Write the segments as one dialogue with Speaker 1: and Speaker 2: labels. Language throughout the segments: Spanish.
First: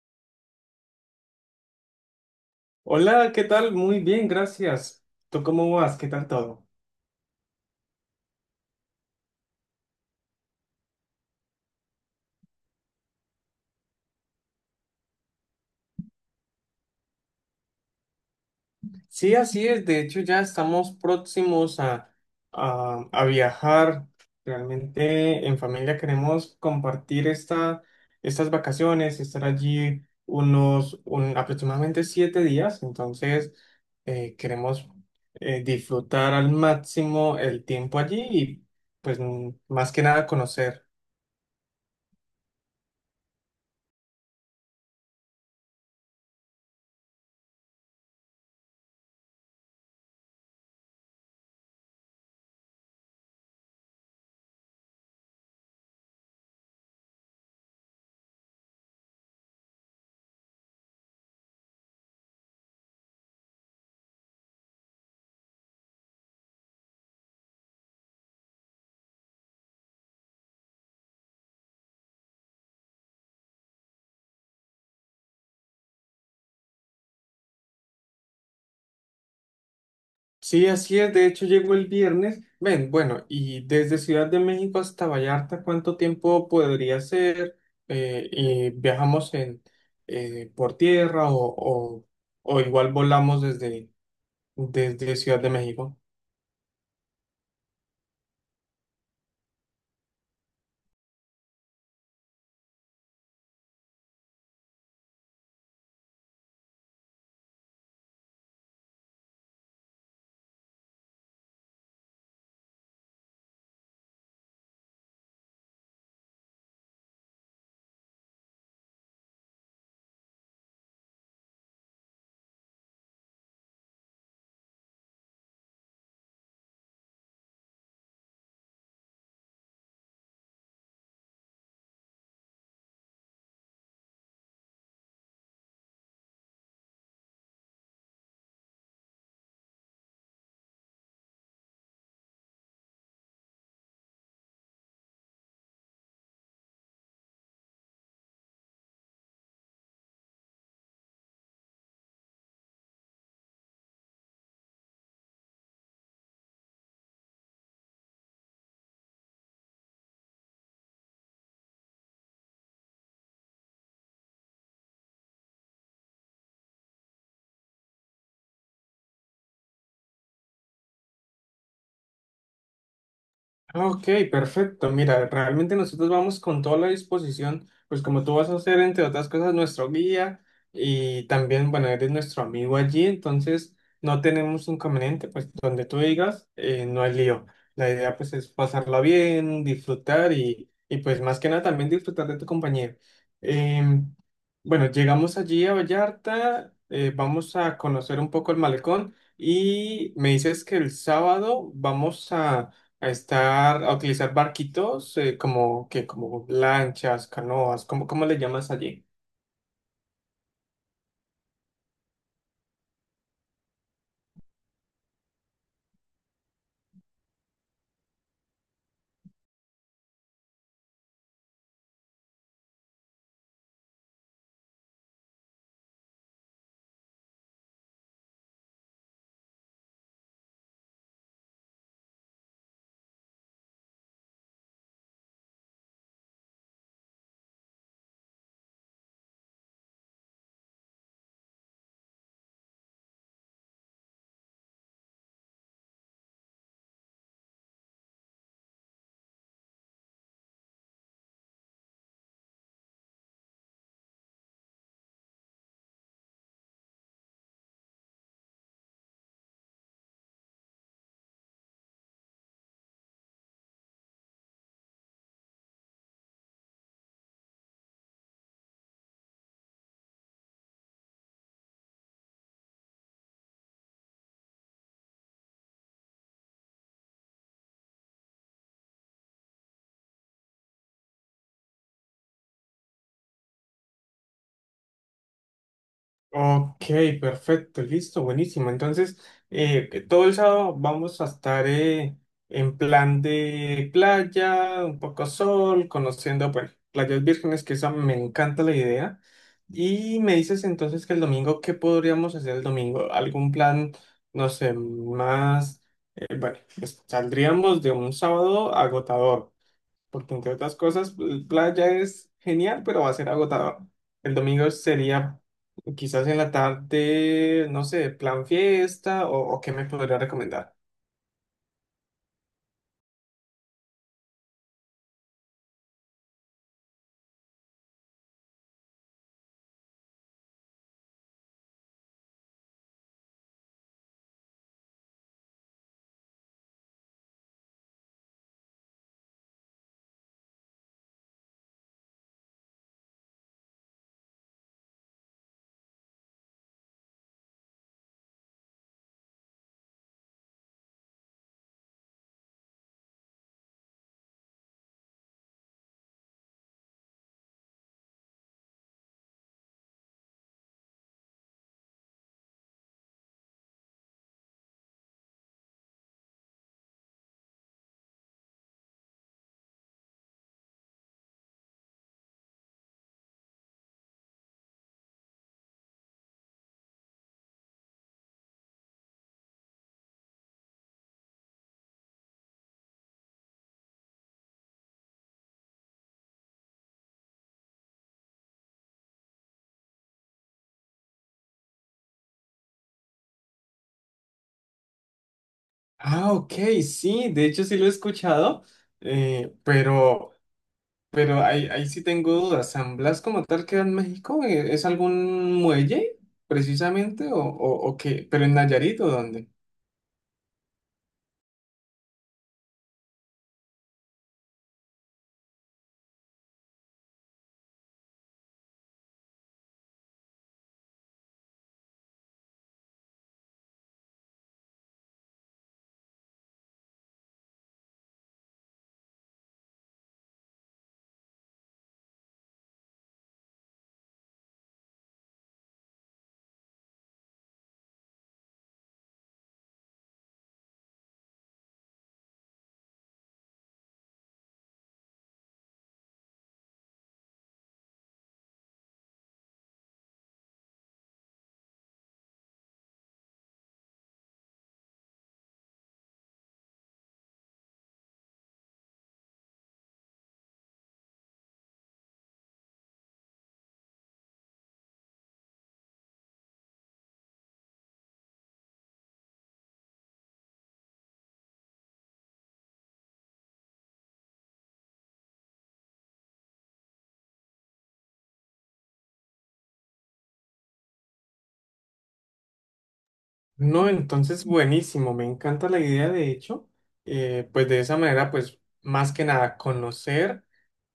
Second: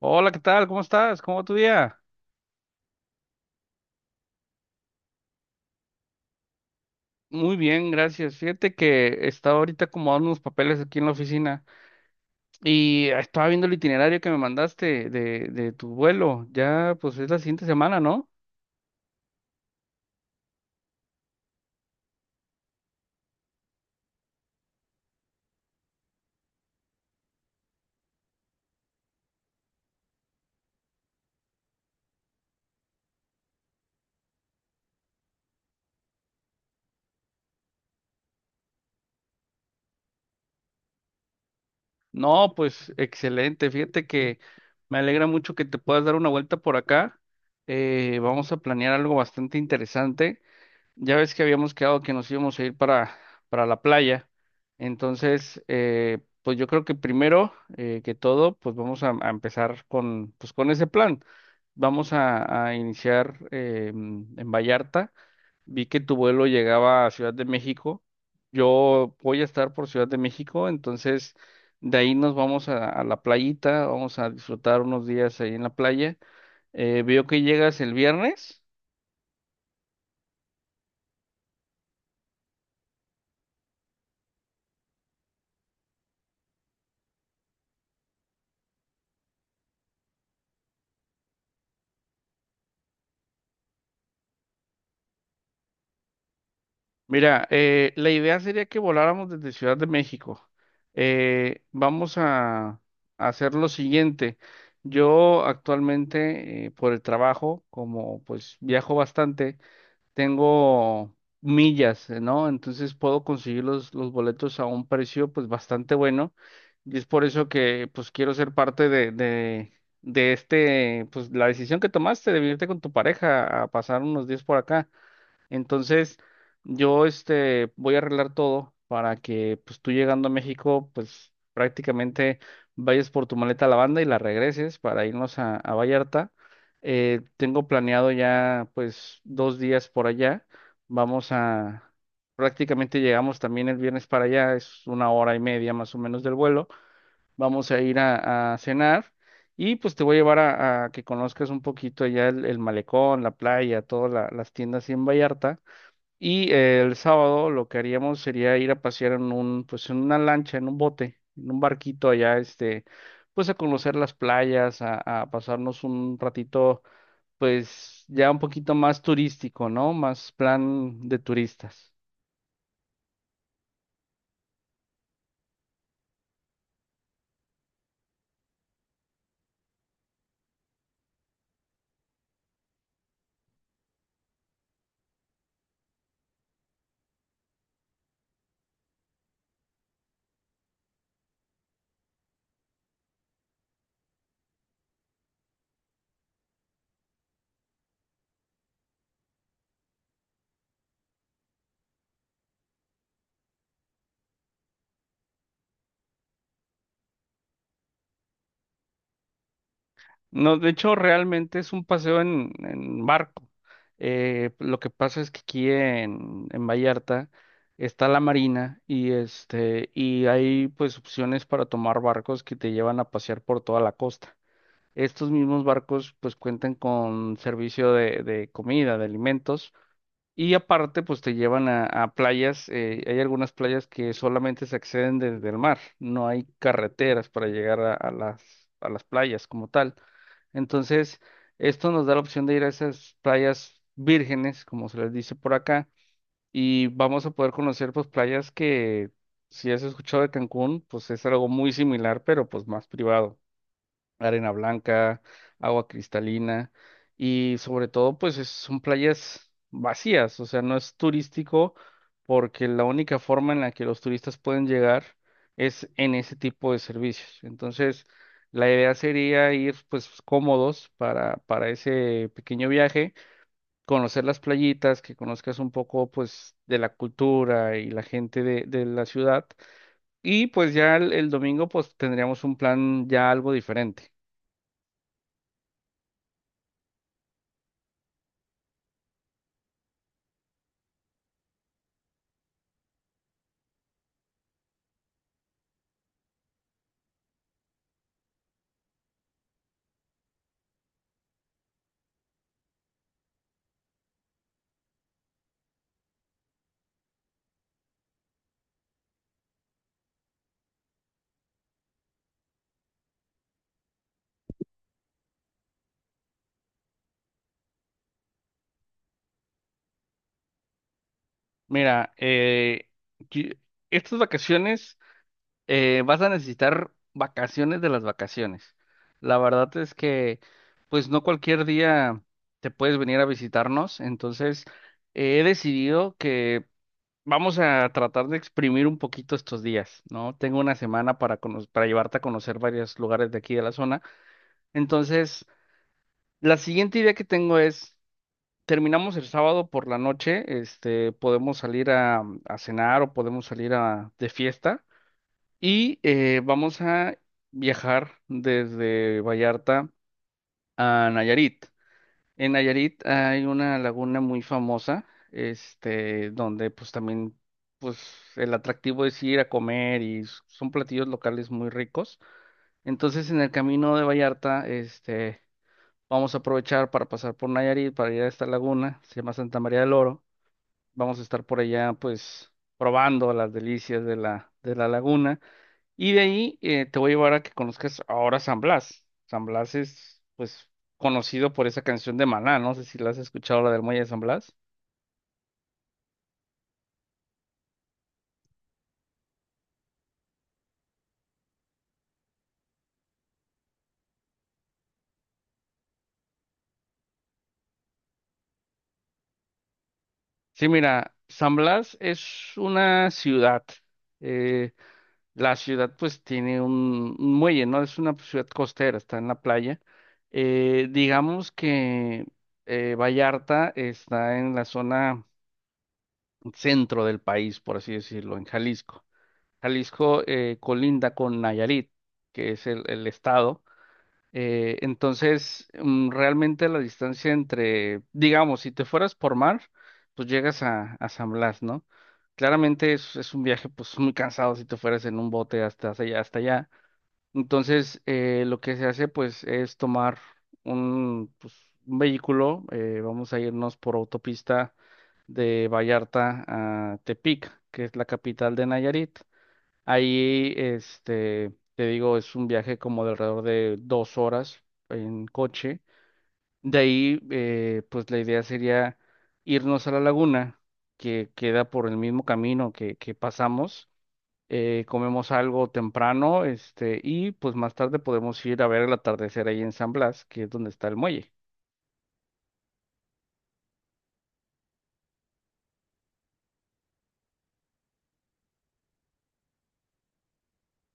Speaker 1: Hola, ¿qué tal? ¿Cómo estás? ¿Cómo va tu día?
Speaker 2: Hola, ¿qué tal? Muy bien, gracias. ¿Tú cómo vas? ¿Qué tal todo?
Speaker 1: Muy bien, gracias. Fíjate que estaba ahorita acomodando unos papeles aquí en la oficina y estaba viendo el itinerario que me mandaste de tu vuelo. Ya, pues es la siguiente semana, ¿no?
Speaker 2: Sí, así es. De hecho, ya estamos próximos a viajar. Realmente en familia queremos compartir estas vacaciones, estar allí aproximadamente 7 días. Entonces, queremos disfrutar al máximo el tiempo allí y pues, más que nada conocer.
Speaker 1: No, pues excelente. Fíjate que me alegra mucho que te puedas dar una vuelta por acá. Vamos a planear algo bastante interesante. Ya ves que habíamos quedado que nos íbamos a ir para la playa. Entonces, pues yo creo que primero que todo, pues vamos a empezar con, pues con ese plan. Vamos a iniciar en Vallarta. Vi que tu vuelo llegaba a Ciudad de México. Yo voy a estar por Ciudad de México, entonces de ahí nos vamos a la playita, vamos a disfrutar unos días ahí en la playa. Veo que llegas el viernes.
Speaker 2: Sí, así es. De hecho, llegó el viernes. Ven, bueno, y desde Ciudad de México hasta Vallarta, ¿cuánto tiempo podría ser? Y viajamos en, por tierra o o igual volamos desde Ciudad de México.
Speaker 1: Mira, la idea sería que voláramos desde Ciudad de México. Vamos a hacer lo siguiente. Yo actualmente, por el trabajo, como pues viajo bastante, tengo millas, ¿no? Entonces puedo conseguir los boletos a un precio pues bastante bueno. Y es por eso que pues quiero ser parte de este, pues la decisión que tomaste de venirte con tu pareja a pasar unos días por acá. Entonces, yo este voy a arreglar todo para que pues tú llegando a México, pues prácticamente vayas por tu maleta a la banda y la regreses para irnos a Vallarta. Tengo planeado ya pues dos días por allá. Vamos a, prácticamente llegamos también el viernes para allá, es una hora y media más o menos del vuelo. Vamos a ir a cenar. Y pues te voy a llevar a que conozcas un poquito allá el malecón, la playa, todas las tiendas ahí en Vallarta. Y el sábado lo que haríamos sería ir a pasear en un, pues en una lancha, en un bote, en un barquito allá, este, pues a conocer las playas, a pasarnos un ratito, pues ya un poquito más turístico, ¿no? Más plan de turistas.
Speaker 2: Ah, ok, perfecto. Mira, realmente nosotros vamos con toda la disposición, pues como tú vas a ser, entre otras cosas, nuestro guía y también, bueno, eres nuestro amigo allí, entonces no tenemos inconveniente, pues donde tú digas, no hay lío. La idea pues es pasarla bien, disfrutar y pues más que nada también disfrutar de tu compañía. Em, bueno, llegamos allí a Vallarta, vamos a conocer un poco el malecón y me dices que el sábado vamos a estar, a utilizar barquitos, como que, como lanchas, canoas, ¿ cómo le llamas allí?
Speaker 1: No, de hecho, realmente es un paseo en barco. Lo que pasa es que aquí en Vallarta está la marina y este, y hay pues opciones para tomar barcos que te llevan a pasear por toda la costa. Estos mismos barcos pues cuentan con servicio de comida, de alimentos y aparte pues te llevan a playas. Hay algunas playas que solamente se acceden desde el mar, no hay carreteras para llegar a las playas como tal. Entonces, esto nos da la opción de ir a esas playas vírgenes, como se les dice por acá, y vamos a poder conocer pues playas que si has escuchado de Cancún pues es algo muy similar pero pues más privado, arena blanca, agua cristalina y sobre todo pues son playas vacías, o sea, no es turístico porque la única forma en la que los turistas pueden llegar es en ese tipo de servicios. Entonces, la idea sería ir pues cómodos para ese pequeño viaje, conocer las playitas, que conozcas un poco pues de la cultura y la gente de la ciudad y pues ya el domingo pues tendríamos un plan ya algo diferente.
Speaker 2: Ok, perfecto, listo, buenísimo. Entonces, que todo el sábado vamos a estar en plan de playa, un poco sol, conociendo, bueno, playas vírgenes, que esa me encanta la idea. Y me dices entonces que el domingo, ¿qué podríamos hacer el domingo? ¿Algún plan, no sé, bueno, pues, saldríamos de un sábado agotador, porque entre otras cosas, el playa es genial, pero va a ser agotador. El domingo sería quizás en la tarde, no sé, plan fiesta o qué me podría recomendar.
Speaker 1: Mira, qui- estas vacaciones vas a necesitar vacaciones de las vacaciones. La verdad es que, pues no cualquier día te puedes venir a visitarnos. Entonces, he decidido que vamos a tratar de exprimir un poquito estos días, ¿no? Tengo una semana para llevarte a conocer varios lugares de aquí de la zona. Entonces, la siguiente idea que tengo es terminamos el sábado por la noche, este, podemos salir a cenar o podemos salir a, de fiesta y vamos a viajar desde Vallarta a Nayarit. En Nayarit hay una laguna muy famosa, este, donde pues también pues el atractivo es ir a comer y son platillos locales muy ricos. Entonces en el camino de Vallarta, este, vamos a aprovechar para pasar por Nayarit, para ir a esta laguna, se llama Santa María del Oro. Vamos a estar por allá, pues, probando las delicias de la laguna. Y de ahí te voy a llevar a que conozcas ahora San Blas. San Blas es, pues, conocido por esa canción de Maná. No sé si la has escuchado, la del Muelle de San Blas.
Speaker 2: Ah, ok, sí, de hecho sí lo he escuchado, eh, pero, pero ahí sí tengo dudas. ¿San Blas como tal queda en México? Es algún muelle precisamente o o qué? ¿Pero en Nayarit o dónde?
Speaker 1: Sí, mira, San Blas es una ciudad. eh, la ciudad, pues, tiene un muelle, ¿no? Es una ciudad costera, está en la playa. Digamos que Vallarta está en la zona centro del país, por así decirlo, en Jalisco. Jalisco colinda con Nayarit, que es el estado. Entonces, realmente la distancia entre, digamos, si te fueras por mar, pues llegas a San Blas, ¿no? Claramente es un viaje pues muy cansado si te fueras en un bote hasta allá. Entonces, lo que se hace pues es tomar un, pues, un vehículo, vamos a irnos por autopista de Vallarta a Tepic, que es la capital de Nayarit. Ahí, este, te digo, es un viaje como de alrededor de dos horas en coche. De ahí, pues la idea sería irnos a la laguna, que queda por el mismo camino que pasamos comemos algo temprano, este, y pues más tarde podemos ir a ver el atardecer ahí en San Blas, que es donde está el muelle.
Speaker 2: No, entonces buenísimo, me encanta la idea de hecho. Pues de esa manera pues más que nada conocer,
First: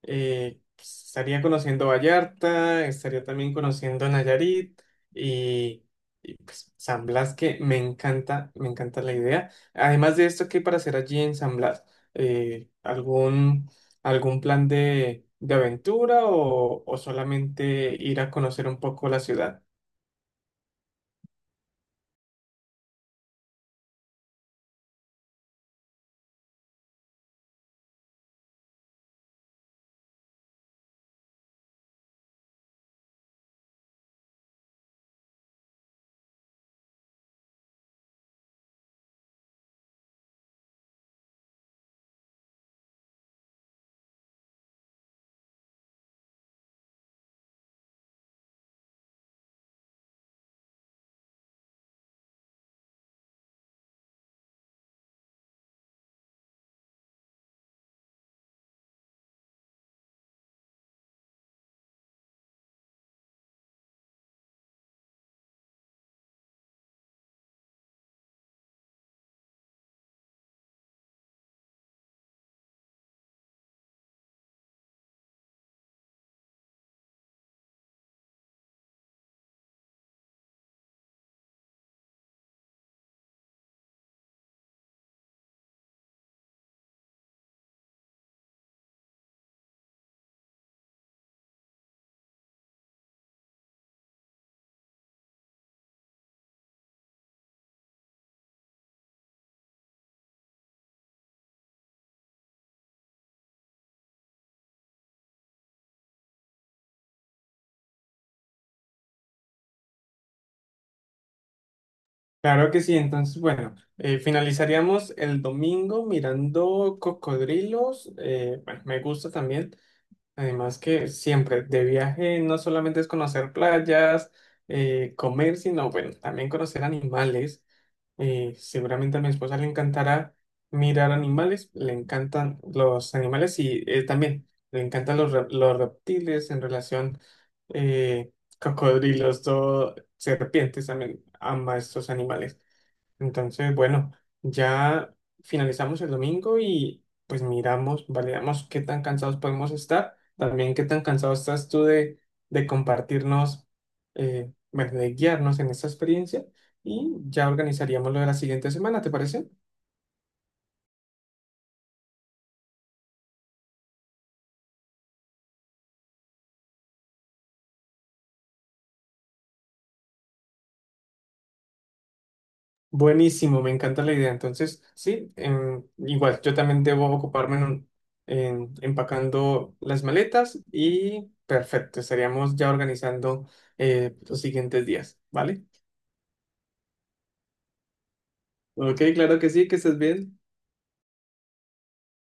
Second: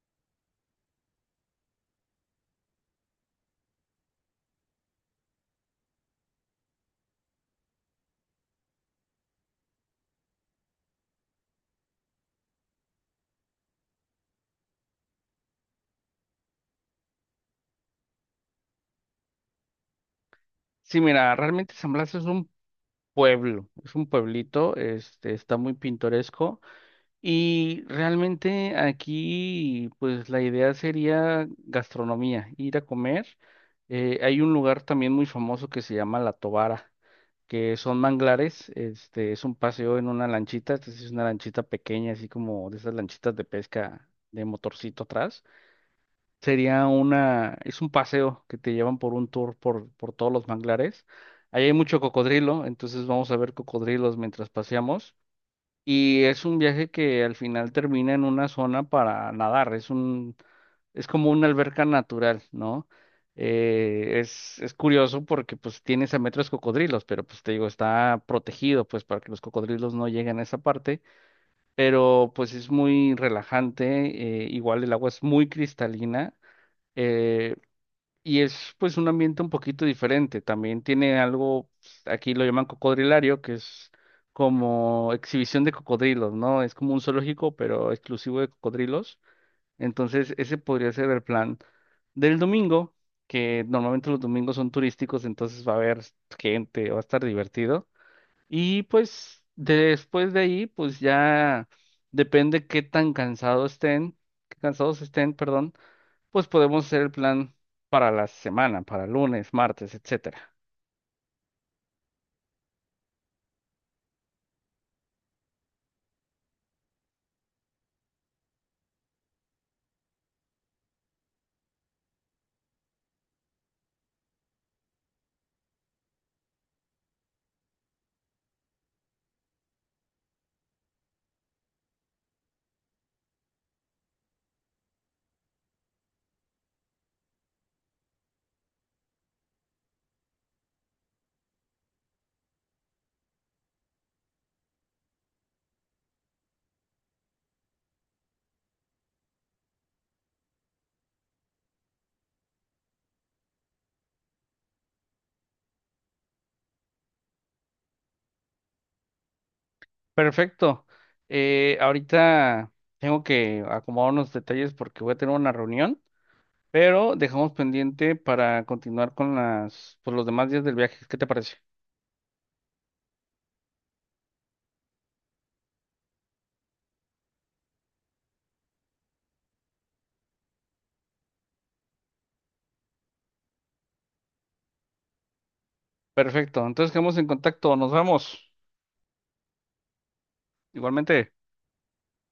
Speaker 2: estaría conociendo Vallarta, estaría también conociendo Nayarit y, y, pues San Blas que me encanta la idea. Además de esto, ¿qué hay para hacer allí en San Blas? Eh, ¿algún, algún plan de aventura o solamente ir a conocer un poco la ciudad?
Speaker 1: Sí, mira, realmente San Blas es un pueblo, es un pueblito, este, está muy pintoresco y realmente aquí, pues la idea sería gastronomía, ir a comer. Hay un lugar también muy famoso que se llama La Tobara, que son manglares, este, es un paseo en una lanchita, entonces es una lanchita pequeña, así como de esas lanchitas de pesca de motorcito atrás. Sería una, es un paseo que te llevan por un tour por todos los manglares. Ahí hay mucho cocodrilo, entonces vamos a ver cocodrilos mientras paseamos. Y es un viaje que al final termina en una zona para nadar. Es un, es como una alberca natural, ¿no? Es curioso porque pues tienes a metros cocodrilos, pero pues te digo, está protegido pues para que los cocodrilos no lleguen a esa parte, pero pues es muy relajante, igual el agua es muy cristalina, eh, y es pues un ambiente un poquito diferente. También tiene algo, aquí lo llaman cocodrilario, que es como exhibición de cocodrilos, ¿no? Es como un zoológico, pero exclusivo de cocodrilos. Entonces, ese podría ser el plan del domingo, que normalmente los domingos son turísticos, entonces va a haber gente, va a estar divertido. Y pues después de ahí, pues ya depende qué tan cansados estén, qué cansados estén, perdón, pues podemos hacer el plan para la semana, para lunes, martes, etcétera.
Speaker 2: Claro que sí, entonces, bueno, finalizaríamos el domingo mirando cocodrilos. Bueno, me gusta también, además que siempre de viaje no solamente es conocer playas, comer, sino, bueno, también conocer animales. Seguramente a mi esposa le encantará mirar animales, le encantan los animales y también le encantan los reptiles en relación, eh, cocodrilos, todo, serpientes, también ama estos animales. Entonces, bueno, ya finalizamos el domingo y pues miramos, validamos qué tan cansados podemos estar, también qué tan cansado estás tú de compartirnos, bueno, de guiarnos en esta experiencia y ya organizaríamos lo de la siguiente semana, ¿te parece?
Speaker 1: Perfecto. Ahorita tengo que acomodar unos detalles porque voy a tener una reunión, pero dejamos pendiente para continuar con las, pues, los demás días del viaje. ¿Qué te parece?
Speaker 2: Buenísimo, me encanta la idea. Entonces, sí, igual, yo también debo ocuparme en empacando las maletas y perfecto, estaríamos ya organizando los siguientes días, ¿vale?
Speaker 1: Perfecto. Entonces quedamos en contacto. Nos vemos.
Speaker 2: Ok, claro que sí, que estés bien.
Speaker 1: Igualmente.